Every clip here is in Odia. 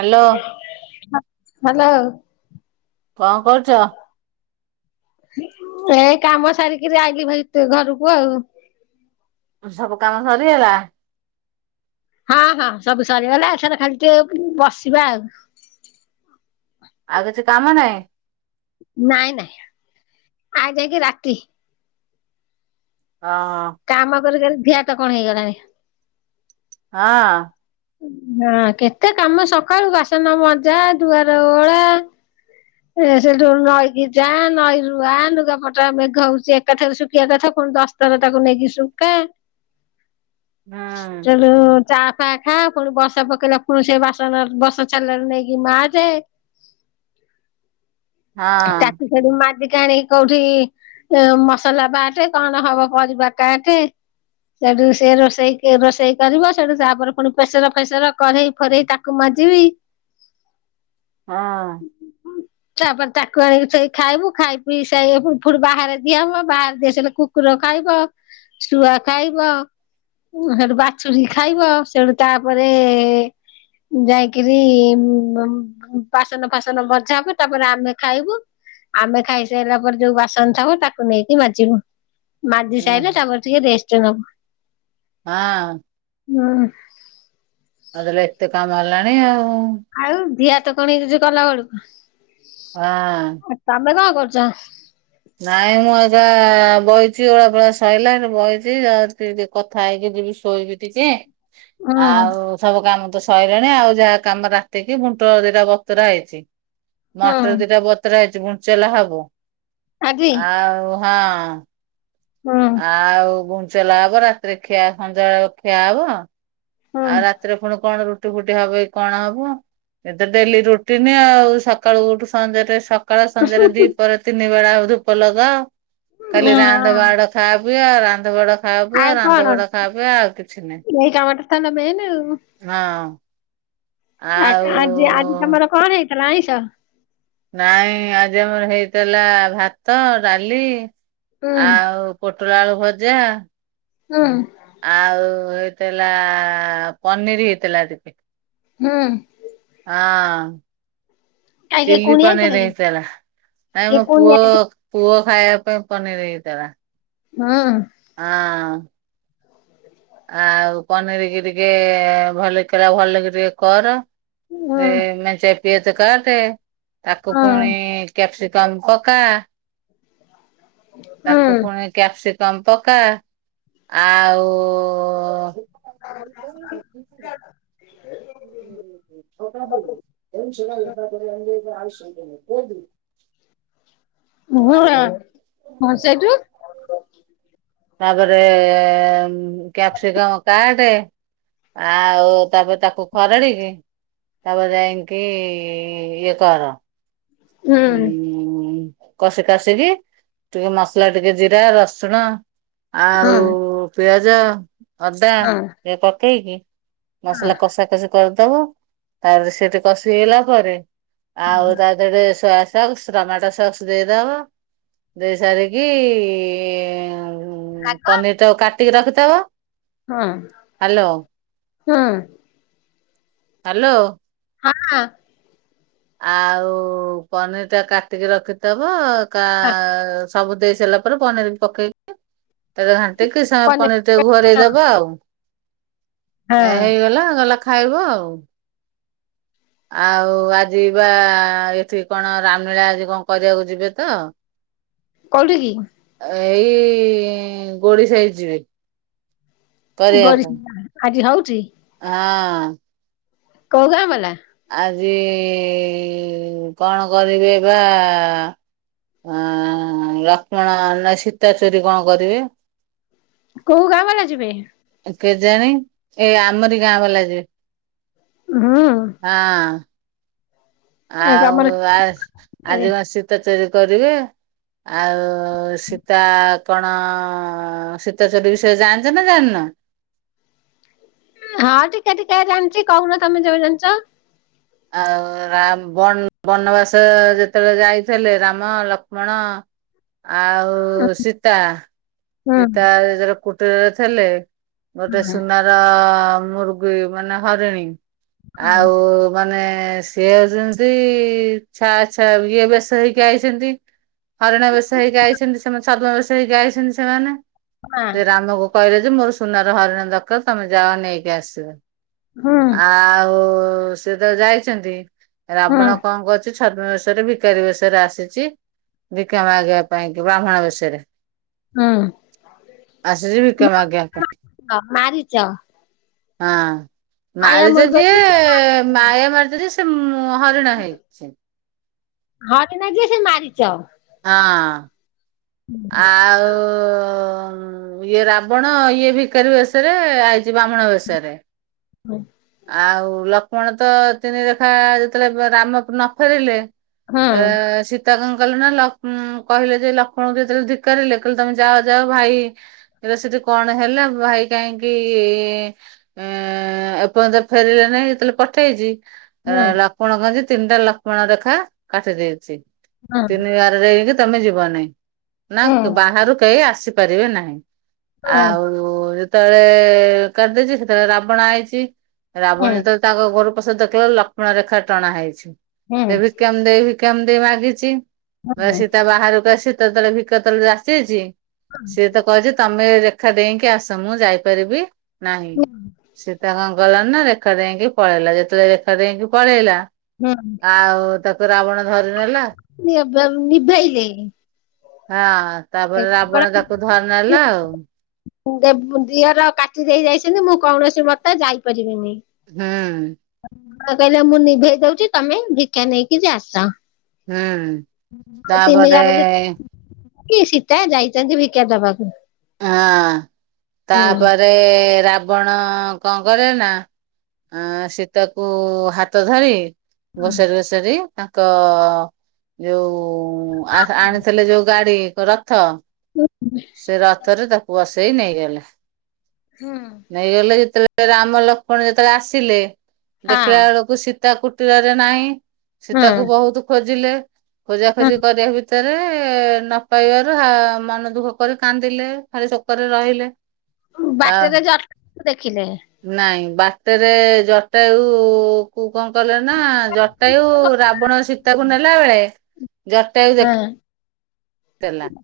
ହାଲୋ। ହାଲୋ। କଣ କରୁଚ? ଏଇ କାମ ସାରିକିରି ଆଇଲି ଭାରି ତ ଘରକୁ ଆଉ। ସବୁ କାମ ସରିଗଲା? ହଁ ହଁ, ସବୁ ସରିଗଲା ଏଥର ଖାଲି ଟିକେ ବସିବା ଆଉ। ଆଉ କିଛି କାମ ନାଇଁ? ନାଇଁ ନାଇଁ ଆଉ ଯାଇକି ରାତି। ହଁ। କାମ କରି କରି ଧି ହାତ କଣ ହେଇଗଲାଣି। ହଁ। ନାଁ, କେତେ କାମ ସକାଳୁ ବାସନ ମଜା ଦୁଆର ଓଳା ଏ ସେଠୁ ନଈକି ଯା ନଈରୁ ଆ ଲୁଗା ପଟା ମେଘ ହଉଛି, ଏକାଥରେ ସୁକେଇବା କଥା ପୁଣି ଦଶ ତାପରେ ତାକୁ ନେଇକି ସୁକା। ହୁଁ ଚାଲୋ ଚା ଫା ଖାଆ ପୁଣି ବର୍ଷା ପକେଇଲା ପୁଣି ସେ ବାସନ ବର୍ଷା ଛାଡ଼ିଲାଠୁ ନେଇକି ମାଜେ। ହଁ ତାକୁ ସେଇଠୁ ମାଗିକି ଆଣିକି କୋଉଠି ମସଲା ବାଟେ କଣ ହବ ପରିବା କାଟେ ସେଠୁ ସେ ରୋଷେଇ କି ରୋଷେଇ କରିବ। ସେଠୁ ତାପରେ ପୁଣି ପ୍ରେସର ଫେସର କରେଇ ଫରେଇ ତାକୁ ମାଜିବି ହଁ। ତାପରେ ତାକୁ ଆଣିକି ସେଇ ଖାଇବୁ, ଖାଇ ପିଇ [unintelligible] ଉପରୁ ବାହାରେ ଠିଆ ହୁଅ। ବାହାରେ ଠିଆ ହେଇ ସା ଇଲେ କୁ କୁକୁର ଖାଇବ ଶୁଆ ଖାଇବ ସେଇଠୁ ବାଛୁରୀ ଖାଇବ ତେଣୁ ତାପରେ ଯାଇକିରି ବାସନ୍ ଫାସନ୍ ବଜା ହବ ତାପରେ ଆମେ ଖାଇବୁ ଆମେ ଖାଇସାରିଲା ପରେ ଯୋଉ ବାସନ ଥାବ ତାକୁ ନେଇକି ମାଜିବୁ ମାଜି ଉଁ ସାଇିଲେ ତାପରେ ଟିକେ ରେଷ୍ଟ ନବୁ। ହଁ। ହୁଁ। ଆଉ ତାହାଲେ ଏତେ କାମ୍ ହେଲାଣି ଆଉ। ଆଉ ଦିଆ ତ କଣ [unintelligible] କଲା ବେଳୁକୁ। ହଁ। ତମେ କଣ କରୁଚ? ନାଇଁ ମୁଁ ଅଇଁଚା ବଇଚି ଓଳା ପଳା ସଇଲାଣି ବଇଚି କଥା ହେଇକି ଯିବି ଶୋଇବି ଟିକେ, ହୁଁ ଆଉ ସବୁ କାମ ତ ସଇଲାଣି ଆଉ ଯାହା କାମ ରାତିକି ବୁଣ୍ଟ ଦିରା ବତୁରା ହେଇଚି ହୁଁ ମଟର ଦିଟା ବତୁରା ହେଇଚି [unintelligible] ହବ ଆଜି ଆଉ ହଁ। [unintelligible] ଆଉ ଗୁଞ୍ଚେଲା ହବ ରାତିରେ ଖିଆ ସନ୍ଧ୍ୟା ବେଳ ଖିଆ ହବ। ହୁଁ ଆଉ ରାତିରେ ପୁଣି କଣ ରୁଟି ଫୁଟି ହବ କି କଣ ହବ। ଏତ ଡେଲି ରୁଟିନି ଆଉ ସକାଳୁ ଉଠୁ ସଞ୍ଜରେ ସକାଳ ସନ୍ଧ୍ୟାରେ ଦି ପରେ ତିନି ବେଳା ହ ଧୂପ ଲଗ ହଁ ଖାଲି ରାନ୍ଧ ବାଡ ଖା ପିଆ ରାନ୍ଧ ବାଡ ଖା ପିଆ ରାନ୍ଧ ବାଡ ଖା ପିଆ ଆଉ କିଛି ନାହିଁ। ନାଇଁ କାମ ତା ନ ମେନ୍। ହଁ। ଆଉ ଆଜି-ଆଜି ତମର କଣ ହେଇଥିଲା ଆଇଁଷ? ନାଇଁ ଆଜି ଆମର ହେଇଥିଲା ଭାତ, ଡାଲି ହୁଁ ଆଉ ପୋଟଲା ଆଳୁ ଭଜା ହୁଁ। ଆଉ ହେଇଥିଲା ପନିରି ହେଇଥିଲା ଟିକେ। ହୁଁ। ହଁ। କାଇଁ କିଏ ଚିଲି କୁଣିଆ ଆଇଥିଲେ ପନିରି କି? ହେଇଥେଲା ନାଇଁ କିଏ ମୋ ପୁଅ କୁଣିଆ ଆଇଥିଲେ? ପୁଅ ଖାଇବା ପାଇଁ ପନିରି ହେଇଥେଲା। ହଁ। ହଁ। ଆଉ ପନିରି କି ଟିକେ [unintelligible] ଭଲ କି ଟିକେ କର ହୁଁ [unintelligible] କାଟେ ତାକୁ ପୁଣି କ୍ୟାପସ [unintelligible] ତାକୁ ହୁଁ ପୁଣି କ୍ୟାପ୍ସିକ ମ୍ପକା ଆଉ [inaudible] ଛୋଟା ବଲି ଏ ସେଟା ଓଡଦାକରି ଅଣିକୀ ଆଉ ଶୁଭୁନି କୁହନ୍ତୁ? ମୁ ହ ହଁ ସେଇଠୁ? ତାପରେ କ୍ୟାପ୍ସିକମ କାଡେ ଆଉ ତାପରେ ତାକୁ ଖରଡିକି ତାପରେ ଯାଇକି ଇଏ କର ହୁଁ ହୁଁ। କଷି କାଷିକି ଟିକେ ମସଲା ଟିକେ ଜିରା ରସୁଣ ଆଉ ହୁଁ ପିଆଜ ଅଦା ହଁ ଏରା ପକେଇକି ହଁ ମସଲା କଷା କଷି କରିଦବ ତାପରେ ସେଠି କସି ହେଲା ପରେ ଆଉ ତାଦେହରେ ସୋୟା ସକ୍ସ ଟମାଟୋ ସକ୍ସ ଦେଇଦବ। ଦେଇ ସାରିକି ଶାଗ ପନିର ତ କାଟିକି ରଖିଥବ? ହଁ ହ୍ୟାଲୋ ହୁଁ। ହାଲୋ! ହଁ। ଆଉ ପନିର୍ ଟା କାଟିକି ରଖିଥିବ କା ସବୁ ଦେଇ ସାରିଲା ପରେ ପନିରିକି ପକେଇକି ତାପରେ ଘାଣ୍ଟକି କିଛି ସମୟ ପନିର ପନିର୍ ଟିକିଏ ଘୋରେଇ ହଁ ଦବ ଆଉ। ଏ ହଁ ହେଇଗଲା ଗଲା ଖାଇବ ଆଉ। ଆଉ ଆଜି ବା ଏଠି କଣ ରାମନୀଳା ଆଜି କଣ କରିବାକୁ ଯିବେ ତ? କଉଠିକି? ଏଇ-ଇଁ ଗୋଡି ସାହି ଯିବେ। କରିଆକୁ ଗରିଶା ଆଜି ହଉଛି ହଁ। କୋଉ ଗାଁ ଵାଲା? ଆଜି-ଇ-ଇଁ କଣ କରିବି ବା-ଆ ଅଁ ଲକ୍ଷ୍ମଣ ନା ସୀତା ଚୋରି କଣ କରିବେ? କୋଉ ଗାଁ ବାଲା ଯିବେ? କେଜାଣି ଏଇ ଆମରି ଗାଁ ବାଲା ଯିବେ। ହୁଁ। ହାଁ। ଆଉ ଆସ୍ ଆଜି କଣ ସୀତା ଚୋରି କରିବେ? ଆଉ-ଉ ସୀତା କଣ ଅ-ଅ ସୀତା ଚୋରି ବିଷୟରେ ଜାଣିଛ ନା ଜାଣିନ? ହଁ ଟିକେ ଟିକେ ଜାଣିଛି କହୁନ ତମେ ଯେବେ ଜାଣିଛ? ଆଉ ରାମ୍ ବନ୍ ବନବାସ ଯେତେବେଳେ ଯାଇଥିଲେ, ରାମ, ଲକ୍ଷ୍ମଣ ଆଉ ଆଉ ସୀତା ହୁଁ ସୀତା ଜେତବେଳେ କୁଟୀରରେ ଥିଲେ ଗୋଟେ ହୁଁ ସୁନାର ଅ-ଅ ମୁର୍ଗୀ ମାନେ ହରିଣୀ ଆଉ ମାନେ ସିଏ ଯେମିତି ଛା, ଛା, ଇଏ ବେଶ ହେଇକି ଆଇଚନ୍ତି। ହରିଣ ବେଶ ହେଇକି ଆଇଚନ୍ତି ସେମାନେ ସଦ୍ମ ବେଶ ହେଇକି ଆଇଚନ୍ତି ମା ସେମାନେ ରାମକୁ କହିଲେ ଯେ ମୋର ସୁନାର ହରିଣ ଦରକାର ତମେ ଯାଅ ନେଇକି ଆସିବ। ହୁଁ ଆଉ ଉ ସେଏ ଜେତବେଳେ ଯାଇଚନ୍ତି। ହୁଁ ରାବଣ କଣ କରଚି ଛୁ ଛଦ୍ମ ବେଶରେ ଭିକାରୀ ବେଶରେ ଆସିଛି ଭିକ୍ଷା ମାଗିବା ପାଇଁ କି ବ୍ରାହ୍ମଣ ବେଶରେ ହୁଁ ଆସିଛି ଭିକ୍ଷା ମାଗିବା ପାଇଁ। ହଁ ମାରିଚ? ହଁ, ଆୟା ମାରିଚ ମୃଗ ଯିଏ, ମାୟା ମାରିଚ ଯିଏ ସେ ମୁଁ ହରିଣ ହଏ ସେ ହରିଣ ଯିଏ ସେ ମାରିଚ। ହଁ, ଆଉ ହୁଁ ଇଏ ରାବଣ, ଇଏ ଭିକାରୀ ବେଶରେ ଆଇଛି ବ୍ରାହ୍ମଣ ବେଶରେ ହୁ। ଆଉ, ଲକ୍ଷ୍ମଣ ତ ତିନିରେଖା ଯେତେବେଳେ, ରାମ ନ ଫେରିଲେ ହୁଁ ଏ-ଏଁ ସୀତ୍ ତା, କଣ କଲୁ ନା ଯେ ଲକ୍ଷ୍ମଣଙ୍କୁ କହିଲେ ଯେ ଲକ୍ଷ୍ମଣ ଯେତେଳେ ଧିକ୍କାରିଲେ କହିଲେ ତମେ ଯାଅ ଯାଅ ଭାଇ ହେଲେ ସେଠି କଣ ହେଲା? ଭାଇ କାହିଁକି-ଇ ଅ-ଅ-ଅ ପତ ଫେରିଲେ ନାହିଁ, ଯେତେବେଳେ ପଠେଇଛି। ହୁଁ ଲକ ପ କଣ କରିଛି ତିନିଟା ଲକ୍ଷ୍ମଣ ରେଖା କାଟି ଦେଇଛି। ହୁଁ ତିନିି ବା [unintelligible] ତମେ ଯିବନେଇ ନା ହୁଁ ହୁଁ ବାହାରୁ କେହି ଆସିପାରିବେ ନାହିଁ? ଆଉ, ଯେତେବେଳେ କରିଦେଇଛି ସେତେବେଳେ ରାବଣ ଆଇଛି। ରାବଣ ହୁଁ ଯେତେବେଳେ ତାଙ୍କୁ ଗୋରୁ ପ୍ରସାଦ ଦେଖିଲ ଲକ୍ଷ୍ମଣ ରେଖା ଟଣା ହେଇଛି। ହୁଁ ଏ ଭି କାମ ଦେହି ଭିକାମ ଦେହି ମାଗିଚି? ବା ହୁଁ ସୀତା ବାହାରକୁ ଆସି ତ ତଳେ ଭିକ ତଳେ ଯାଚିଛି ସିଏ ତ କହିଛି ତମେ ରେଖା ଡେଇକି ଆସ ମୁଁ ଯାଇପାରିବି ନାହିଁ ସିଏ ତାର ସୀତା କନା କଲାନା ରେଖା ଡେଇକି ପଳେଇଲା ଯେତେବେଳେ ରେଖା ଡେଇକି ପଳେଇଲା ଆଉ ତାକୁ ରାବଣ ଧରି ନେଲା। ନିଭେ ନିଭେଇଲେ ହଁ ତାପରେ ରାବଣ ତାକୁ ଧର ନେଲା ଆଉ। ଦିଅର କାଟି ଦେଇ ଯାଇଛନ୍ତି ମୁଁ କୌଣସି ମତେ ଯାଇପାରିବିନି। ହୁଁ। କହିଲେ ମୁଁ ନିଭେଇ ଦଉଛି ତମେ ଭିକ୍ଷା ନେଇକି ଯେ ଆସ। ହୁଁ ତାପରେ ତିନିଗାରରେ କି ସୀତା ଯାଇଛନ୍ତି ଭିକ୍ଷା ଦବାକୁ ହଁ ହୁଁ। ତାପରେ ରାବଣ କଣ କରେ ନା ଆ ସୀତାକୁ ହାତ ଧରି ଘୋଷାରୀ ଘୋଷାରୀ ତାଙ୍କ ଯୋଉ ଆଣି ଆଣିଥିଲେ ଯୋଉ ଗାଡି ରଥ ସେ ରଥ ବସେଇ ନେଇଗଲେ। ହୁଁ। ନେଇଗଲେ ଯେତେବେଳେ ରାମ ଲକ୍ଷ୍ମଣ ଯେତେବେଳେ ଆସିଲେ ଦେଖିଲା ହଁ ବେଳକୁ ସୀ ସୀତା କୁଟୀରରେ ନାହିଁ ସୀତାକୁ ବହୁତ ଖୋଜିଲେ ଖୋଜା ହଁ ଖୋଜି କରିବା ଭିତ୍ ଭିତରେ ନ ପାଇବାରୁ ମନ ଦୁଃଖ କରି କାନ୍ଦିଲେ। ଖାଲି ଶୋକରେ ରହିଲେ। ହଁ ତା ବାଟରେ ଜଟାୟକୁ ଦେଖିଲେ। ନାଇଁ ବାଟରେ ଜଟାୟୁ କୁ କଣ କଲେ ନା ଜଟାୟୁ ରାବଣ ସୀତାକୁ ନେଲା ବେଳେ ଜଟାୟୁ ହଁ ଦେଖ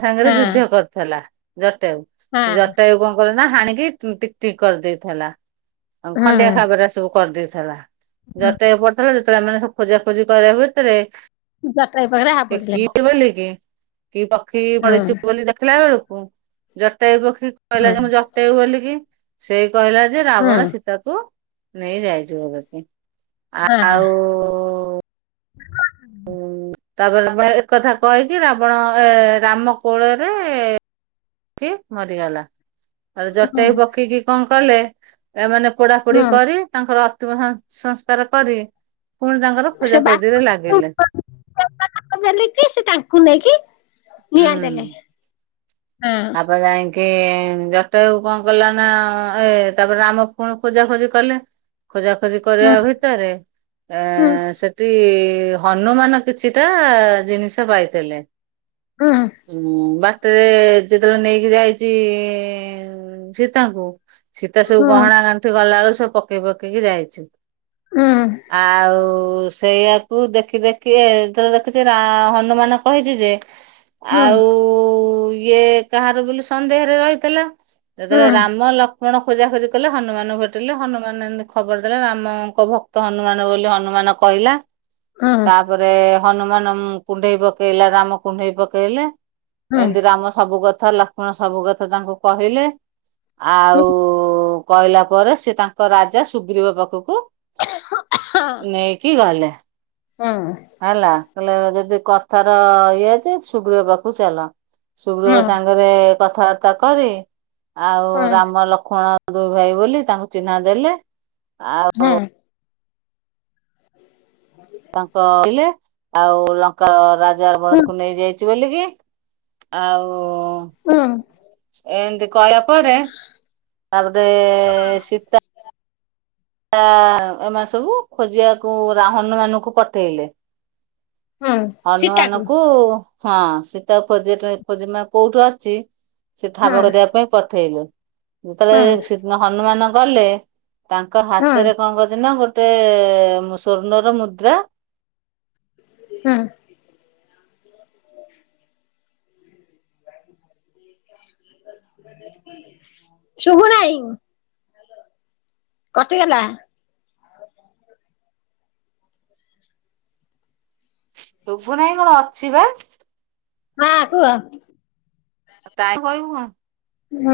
ସାଙ୍ଗରେ ହଁ ଯୁଦ୍ଧ କରିଥିଲା ଜଟାୟୁ ହଁ ଜଟାୟୁ କଣ ନା ହାଣିକି ଟିକ ଟିକ କରିଦେଇଥିଲା ଖଣ୍ଡିଆ ଖାବରା ସବୁ କରିଦେଇଥିଲା। ହଁ ଜଟାୟୁ ପଡ଼ିଥିଲା ଯେତେବେଳେ ଏମାନେ ଖୋଜାଖୋଜି କରିବା ଭିତରେ ଜଟାୟୁ ପାଖରେ ହାବୁଡ଼ିଲେ। [unintelligible] କି ପକ୍ଷୀ ହଁ ପଡିଛି ବୋଲି ଦେଖିଲା ବେଳକୁ ଜଟାୟୁ ପକ୍ଷୀ କହିଲା ହଁ ଯେ ମୁଁ ଜ ଜଟାୟୁ ବୋଲିକି ସେଇ କହିଲା ଯେ ରାବଣ ହଁ ସୀତାକୁ ନେଇ ଯାଇଛିି ବୋଲି କି ଆଉ ହୁଁ ତାପରେ ଏକଥା କହିକି ରାବଣ ଏ ରାମ କୋଳରେ ରଖି ମରିଗଲା ଆଉ ଜଟାୟୁ ହଁ। ପକ୍ଷୀକି କଣ କଲେ ଏମାନେ ପୋଡାପୋଡି ହୁଁ କରି ତାଙ୍କର ଅନ୍ତିମ ସଂସ୍କାର କରି ପୁଣି ତାଙ୍କର ସେ ବାଟ ଖୋଜାଖୋଜିରେ ଲାଗିଲେ। [unintelligible] ସେ ତାଙ୍କୁ ନେଇକି ନିଆଁ ଦେଲେ। ହଁ [unintelligible] କି ଜଟାୟୁ କଣ କଲା ନା ଏ ତାପରେ ରାମ ପୁଣି ଖୋଜା ଖୋଜି କଲେ। ଖୋଜା ଖୋଜି ହୁଁ କରିବା ଭିତରେ ଏ ହୁଁ ସେ ହନୁମାନ କିଛିଟା ଜିନିଷ ପାଇଥିଲେ। ହୁଁ ହୁଁ ବାଟରେ ଯେତେବେଳେ ନେଇକି ଯାଇଛି ସୀତାଙ୍କୁ ସୀତା ସବୁ ହୁଁ ଗହଣା ଗା ସେଠୁ ଗଲା ବେଳକୁ ସବୁ ପକେଇ ପକେଇକି ଯାଇଛି। ହୁଁ। ଆଉ ସେଇଆକୁ ଦେଖି ଦେଖି ଯେତେବେଳେ ଦେଖିଛି ହନୁମାନ କହିଛି ଯେ [inaudible] ହୁଁ ଆଉ ଇଏ କାହାର ବୋଲି ସନ୍ଦେହରେ ରହିଥିଲା ଯେତେବେଳେ ହୁଁ ରାମ ଲକ୍ ପୁଣ ଖୋଜାଖୋଜି କଲେ ହନୁମାନଙ୍କୁ ଭେଟିଲେ ହନୁମାନ ଖବର ଦେଲେ ରାମଙ୍କ ଭକ୍ତ ହନୁମାନ ବୋଲି ହନୁମାନ କହିଲା ତାପରେ ହନୁମାନ କୁଣ୍ଢେଇ ପକେଇଲେ ରାମ କୁଣ୍ଢେଇ ପକେଇଲେ। ହୁଁ ଏମିତି ରାମ ସବୁ କଥା ଲକ୍ଷ୍ମଣ ସବୁ କଥା ତାଙ୍କୁ କହିଲେ। ହୁଁ ଆଉ, କହିଲା ପରେ ସେ ତାଙ୍କ ରାଜା ସୁଗ୍ରୀବା ପାଖକୁ ନଇକି ଗଲେ। ହୁଁ। ହେଲା, କହିଲଲେ ଯଦି କଥାର ଇଏ ଅଛି ସୁଗ୍ରୀବ ପାଖକୁ ଚାଲ। ସୁଗ୍ରୀବ ସାଙ୍ଗ ରେ କଥାବାର୍ତ୍ତା କରି, ଆଉ ରାମ ଲକ୍ଷ୍ମଣ ଦୁଇ ଭାଇ ବୋଲି ତାଙ୍କୁ ଚିହ୍ନା ଦେଲେ। ଆଉ [inaudible] ତାଙ୍କ କହିଲେ, ଆଉ ଲଙ୍କା ରାଜା ରାବଣକୁ ନେଇଯାଇଛି। ବଲିକି ଆଉ ହୁଁ। ଏମିତି କହିବା ପରେ, ତାପରେ ସୀତା ତା ଏମାନେ ସବୁ ଖୋଜିବାକୁ ରା ହନୁମାନଙ୍କୁ ପଠେଇଲେ। ହନୁମାନ ସୀତାକୁ କୁ ହଁ, ସୀତା ଖୋଜି ଖୋଜି ମାନେ କୋଉଠୁ ଅଛି। ସେ ଠାବ କରିବା ପାଇଁ ପଠେଇଲେ, ଯେତେବେଳେ ହନୁମାନ ଗଲେ ତାଙ୍କ ହାତରେ କଣ କରିଛି ନା ଗୋଟେ ସଵର୍ଣ୍ଣର ମୁଦ୍ରା ହୁଁ। [inaudible] ଶୁଭୁନାଇଁ। କଟିଗଲା। ଶୁଭୁ ନାହିଁ କଣ, ଅଛି ବା। ହଁ କୁହ। କ ହଣ। ହୁଁ।